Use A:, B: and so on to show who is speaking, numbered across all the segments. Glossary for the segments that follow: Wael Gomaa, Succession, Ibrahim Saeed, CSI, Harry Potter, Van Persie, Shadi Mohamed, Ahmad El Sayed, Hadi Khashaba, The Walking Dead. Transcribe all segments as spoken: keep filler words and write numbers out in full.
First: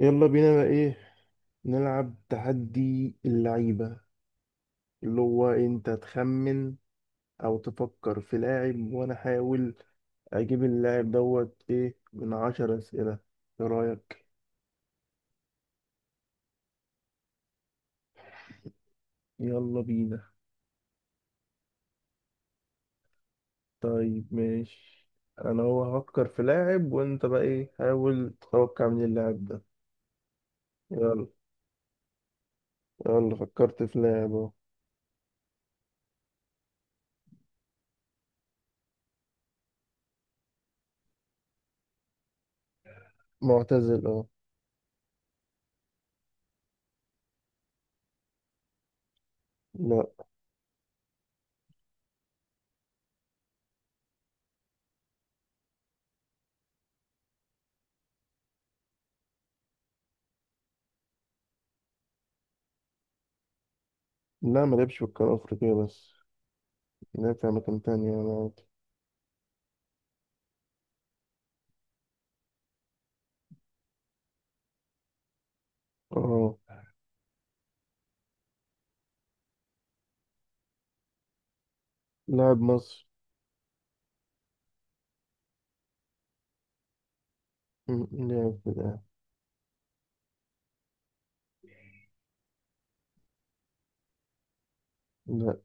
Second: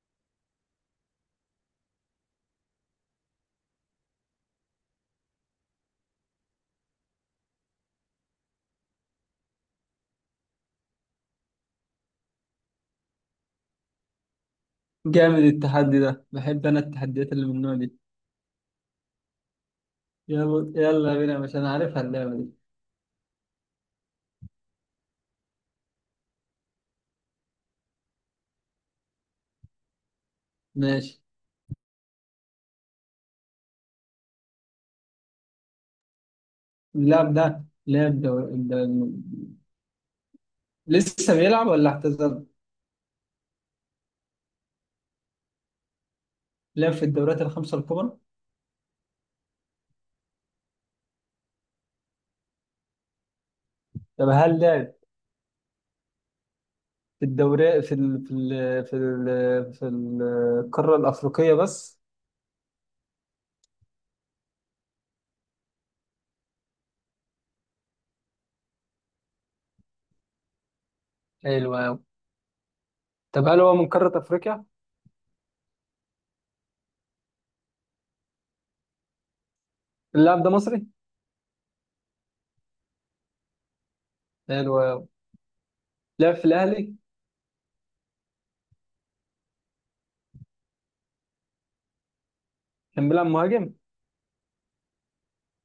A: يلا بينا بقى، ايه؟ نلعب تحدي اللعيبة، اللي هو انت تخمن او تفكر في لاعب وانا احاول اجيب اللاعب دوت ايه من عشر اسئلة. ايه رأيك؟
B: جامد التحدي ده، بحب انا التحديات اللي من النوع دي.
A: يلا بينا.
B: يلا يلا بينا، مش انا عارفها اللعبه دي.
A: طيب ماشي. انا هو هفكر في لاعب وانت بقى ايه، حاول تتوقع من اللاعب ده.
B: ماشي.
A: يلا، يلا فكرت في لاعب اهو.
B: اللاعب ده لعب دور... الد- لسه بيلعب ولا اعتزل؟
A: معتزل، اه.
B: لعب في الدوريات الخمسه الكبرى؟
A: لا،
B: طب هل لعب في الدوري، في ال... في ال... في ال... في القاره الافريقيه بس؟
A: لا ما لعبش في القارة الافريقية بس، لعب في اماكن تانية يعني عادي.
B: حلو قوي. طب هل هو من قاره افريقيا؟
A: اه،
B: اللاعب ده مصري؟
A: لاعب مصري.
B: حلو قوي. لعب في الاهلي؟
A: مم. لا كده.
B: كان بيلعب مهاجم؟
A: لا،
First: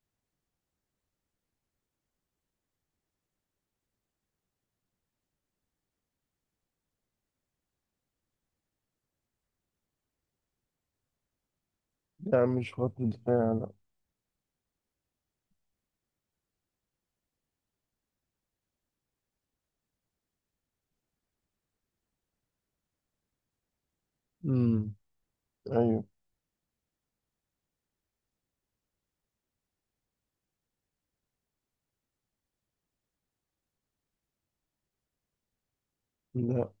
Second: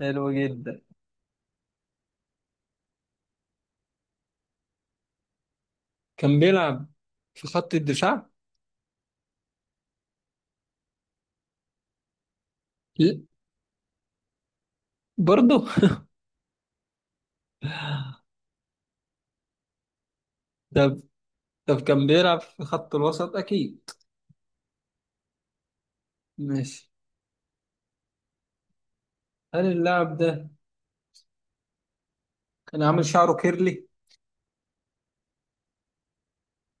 B: حلو جدا. كان بيلعب في خط الدفاع؟
A: لا مش خط
B: ل-
A: دفاع، لا.
B: برضه؟ طب، طب كان بيلعب في خط الوسط أكيد.
A: مم. أيوه.
B: ماشي. هل اللاعب ده كان عامل شعره كيرلي؟
A: لا،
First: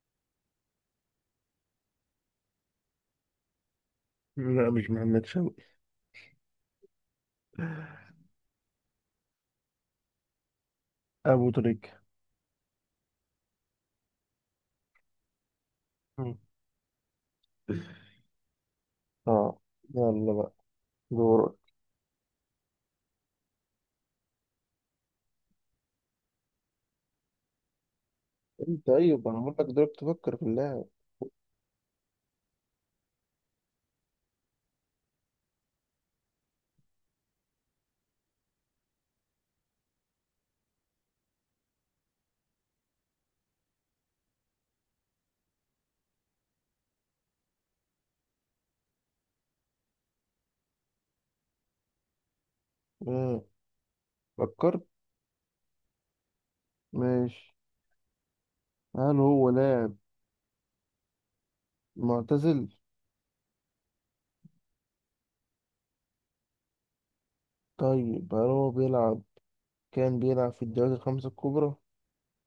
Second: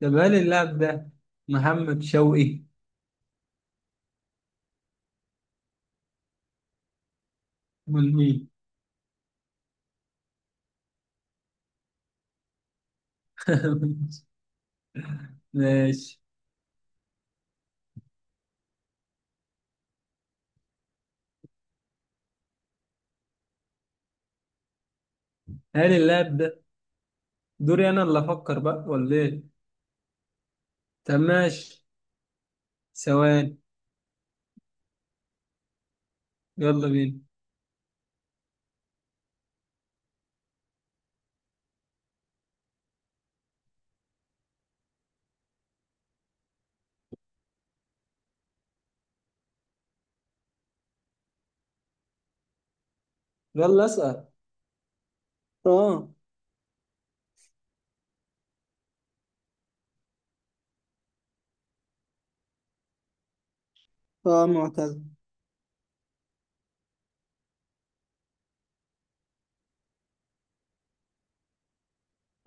B: طب هل اللاعب ده محمد شوقي؟
A: لا مش محمد شوقي.
B: من مين؟
A: أبو تريكة.
B: ماشي.
A: مم. اه، يلا بقى دورك.
B: هل اللاعب ده... دوري أنا اللي أفكر بقى ولا
A: طيب، انا
B: إيه؟
A: هقول لك دورك تفكر في اللاعب.
B: طب ماشي. ثواني. يلا بينا.
A: مم.
B: يلا أسأل.
A: فكرت.
B: اه.
A: ماشي، هل هو لاعب معتزل؟
B: اه معتزل.
A: طيب، هل هو بيلعب كان بيلعب في الدوري الخمسة الكبرى؟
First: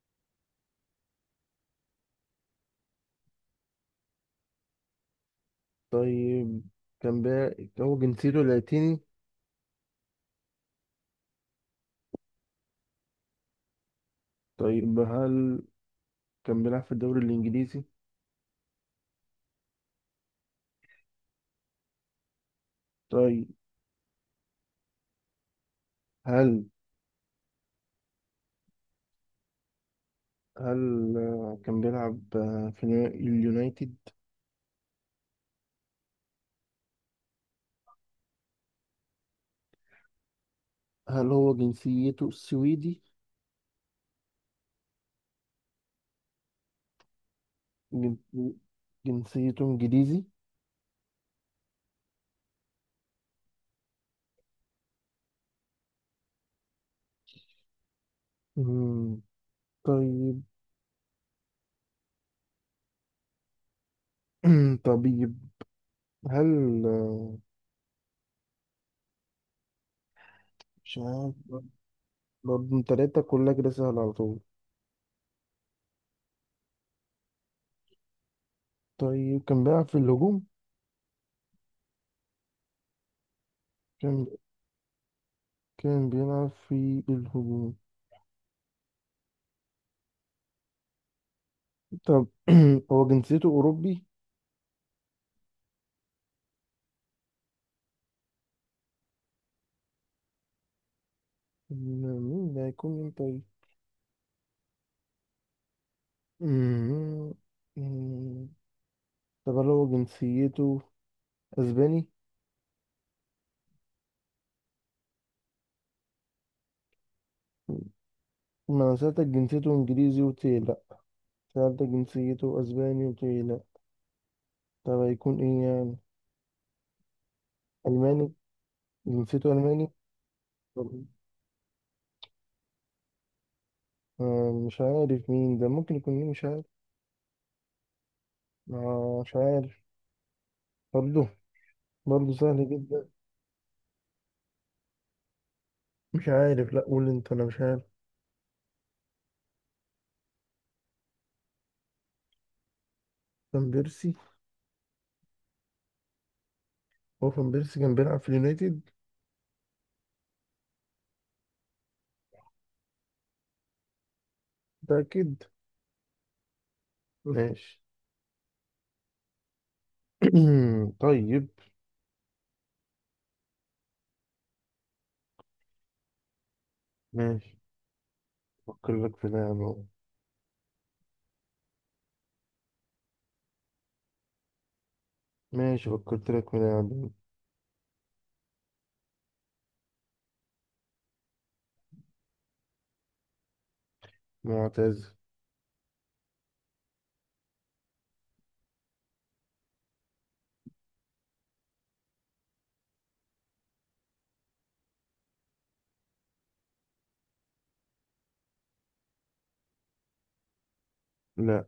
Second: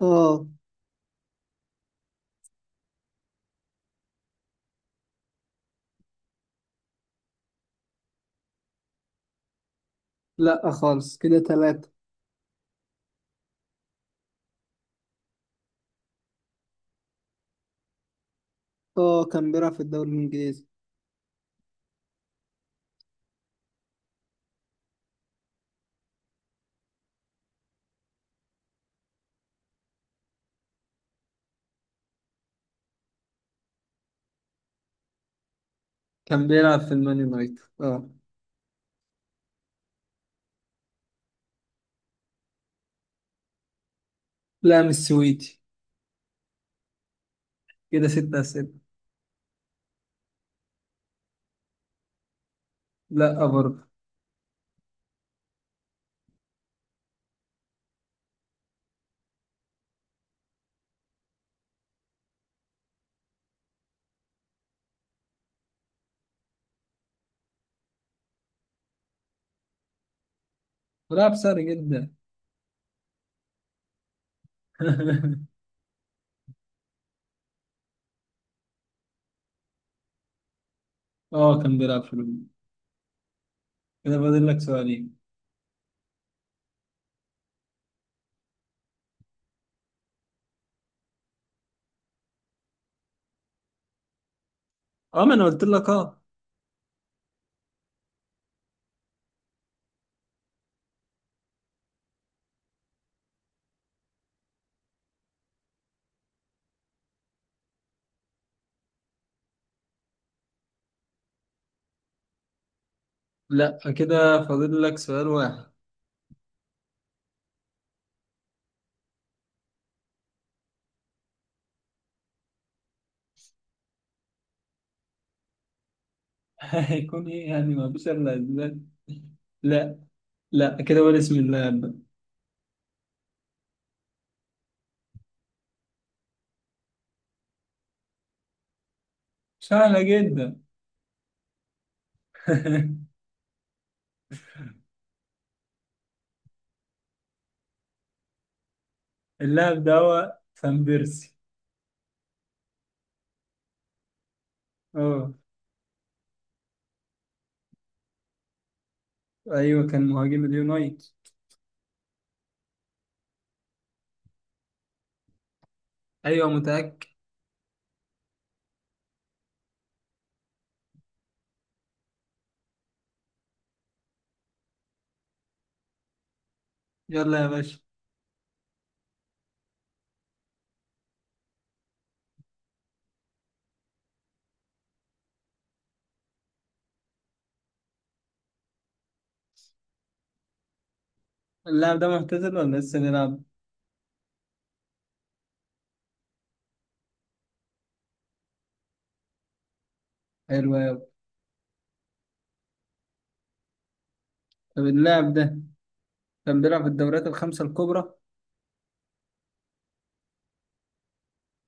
B: اه.
A: طيب، كان بي... هو جنسيته لاتيني؟
B: لا خالص، كده ثلاثة.
A: طيب، هل كان بيلعب في الدوري الإنجليزي؟
B: اه كان بيلعب في الدوري الانجليزي.
A: طيب، هل هل آه، كان بيلعب آه، في اليو- اليونايتد؟
B: كان بيلعب في المان يونايتد، اه.
A: هل هو جنسيته سويدي؟
B: لا مش سويتي. كده ست
A: جن-
B: أسئلة.
A: جنسيته انجليزي؟
B: لا برضه.
A: مم، طيب. طبيب. هل آه، مش عارف.
B: بيلعب سهل جدا.
A: برضه انت لقيتها كلها كده سهلة على طول. طيب، كان بيلعب في الهجوم؟
B: اه كان بيلعب في الهجوم. كده
A: كان
B: فاضل لك سؤالين.
A: كان بيلعب في الهجوم. طب، هو جنسيته أوروبي؟
B: اه ما انا قلت لك اه.
A: مم، مين ده، هيكون مين طيب؟ مم، مم. طب، هل هو جنسيته أسباني؟
B: لا، كده فاضل لك سؤال واحد.
A: ما أنا سألتك جنسيته إنجليزي، قلت لي لأ. سألتك جنسيته أسباني، قلت لي لأ. طب هيكون إيه يعني؟
B: هيكون ايه يعني؟ ما فيش
A: ألماني؟
B: الا اسباب.
A: جنسيته ألماني؟
B: لا. لا، كده
A: طب،
B: قول اسم اللاعب ده.
A: آه، مش عارف مين ده، ممكن يكون مين؟ مش عارف. آه، مش عارف.
B: سهلة جدا.
A: برضه برضه سهل جدا. مش عارف، لأ قول أنت، أنا مش عارف.
B: اللاعب ده هو فان بيرسي.
A: فان بيرسي؟
B: اه.
A: هو فان بيرسي كان بيلعب في اليونايتد؟
B: ايوه، كان مهاجم اليونايتد.
A: متأكد؟
B: ايوه متأكد.
A: ماشي. طيب.
B: يلا يا
A: ماشي.
B: باشا.
A: فكر لك في لاعب أهو. ماشي، فكرت لك في لاعب.
B: اللاعب ده معتزل ولا لسه بيلعب؟
A: معتز
B: حلو أوي. طب اللاعب ده كان بيلعب في الدوريات الخمسة الكبرى؟
A: لأ.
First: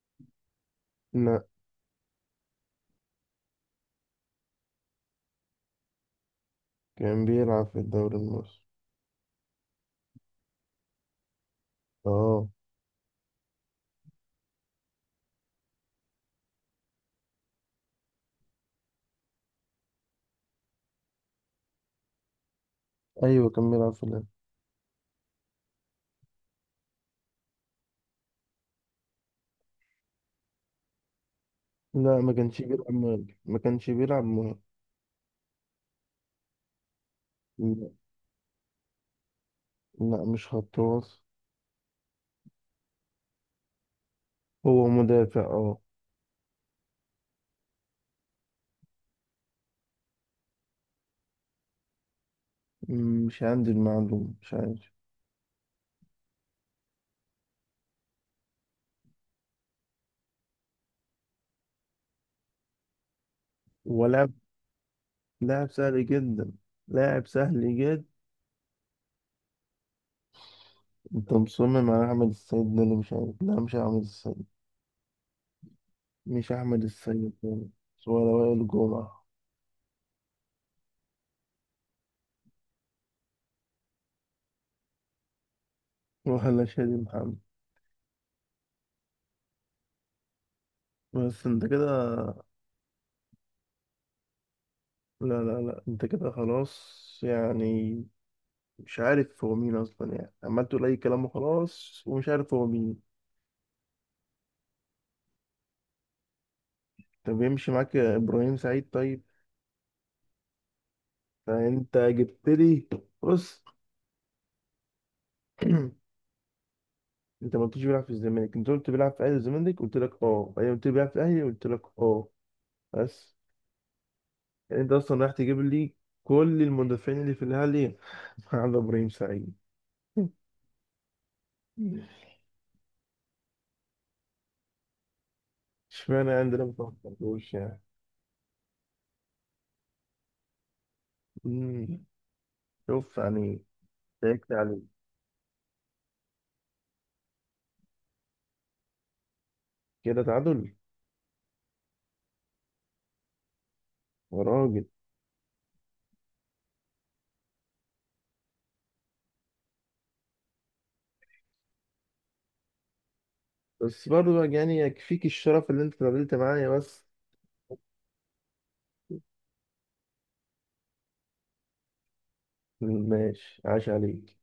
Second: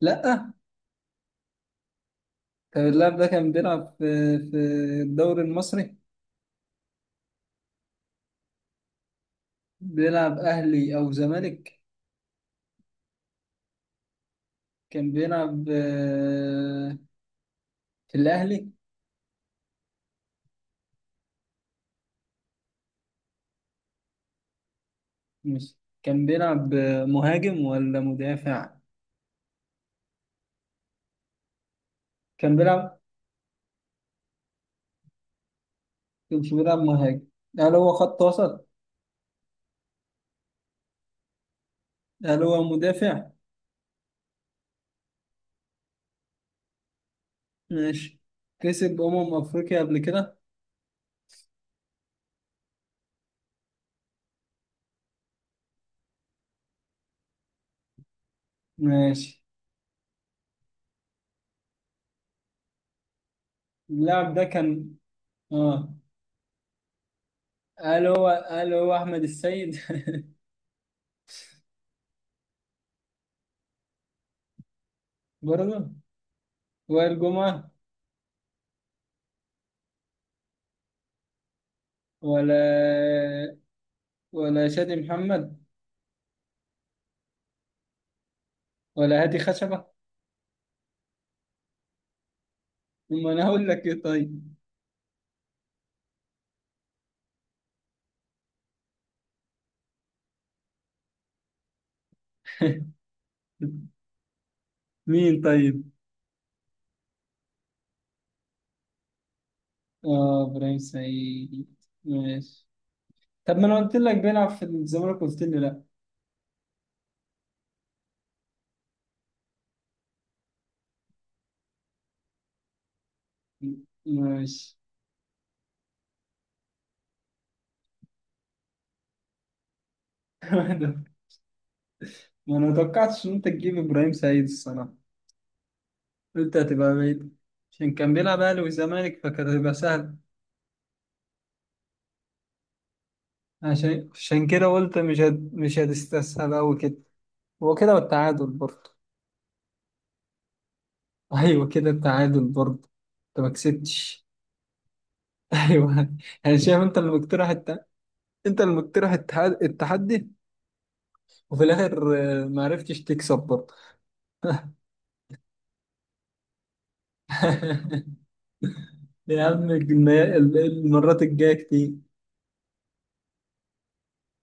B: لا.
A: لأ.
B: طب اللاعب ده كان بيلعب في في الدوري المصري؟
A: كان بيلعب في الدوري المصري.
B: بيلعب أهلي أو زمالك؟
A: اه.
B: كان بيلعب آه، في الأهلي؟
A: ايوه كان بيلعب في الاهلي.
B: مش كان بيلعب آه، مهاجم ولا مدافع؟
A: لا، ما
B: كان
A: كانش بيلعب
B: بيلعب،
A: مهاجم، ما كانش بيلعب مهاجم.
B: مش بيلعب مهاجم. هل
A: لا.
B: هو خط وسط؟
A: لا، مش خط وسط.
B: هل هو مدافع؟
A: هو مدافع، اه.
B: ماشي. كسب أمم أفريقيا قبل كده؟
A: مم، مش عندي المعلومة، مش عارف.
B: ماشي.
A: ولاعب
B: اللاعب ده كان...
A: لاعب
B: اه.
A: سهل جدا. لاعب سهل جدا.
B: هل هو هل هو أحمد السيد؟
A: انت مصمم على احمد السيد ده، اللي مش عارف، لا مش احمد السيد.
B: برضه.
A: مش احمد
B: وائل
A: السيد
B: جمعة،
A: خالص، ولا وائل جمعة،
B: ولا ولا شادي محمد،
A: ولا شادي محمد.
B: ولا هادي خشبة؟
A: بس انت كده.
B: أما أنا هقول لك إيه طيب؟
A: لا، لا، لا، انت كده خلاص يعني. مش عارف هو مين اصلا، يعني عمال تقول اي كلام وخلاص، ومش عارف هو مين.
B: مين طيب؟
A: طب يمشي معاك يا ابراهيم سعيد، طيب.
B: آه إبراهيم سعيد.
A: فانت جبت
B: ماشي.
A: لي.
B: طب
A: بص.
B: ما أنا قلت لك بيلعب في الزمالك، قلت لي لأ.
A: انت ما قلتش بيلعب في الزمالك، انت قلت بيلعب في اهلي الزمالك، قلت لك اه، ايوه. قلت لي بيلعب في اهلي، قلت لك اه. بس.
B: ماشي.
A: يعني انت اصلا رايح تجيب لي كل المدافعين اللي في الاهلي على ابراهيم سعيد.
B: ما أنا متوقعتش إن أنت تجيب إبراهيم سعيد الصراحة.
A: اشمعنى
B: قلت
A: عندنا، ما
B: هتبقى بعيد،
A: توقعتوش يعني؟
B: عشان كان بيلعب أهلي وزمالك فكانت هتبقى سهل.
A: مم. شوف يعني.
B: عشان عشان
A: ضحكت
B: كده
A: عليه.
B: قلت مش هد... مش هتستسهل أوي كده. هو كده، والتعادل برضه.
A: كده تعادل.
B: أيوه كده، التعادل برضه. أنت ما كسبتش.
A: يا راجل.
B: أيوه. أنا شايف أنت اللي مقترح، انت اللي مقترح التحدي، التحدي وفي الاخر آه، ما عرفتش تكسب برضه.
A: بس برضه بقى يعني، يكفيك الشرف اللي انت اتقابلت معايا بس.
B: يا عم الجنا- المرات الجايه كتير.
A: ماشي، عاش عليك.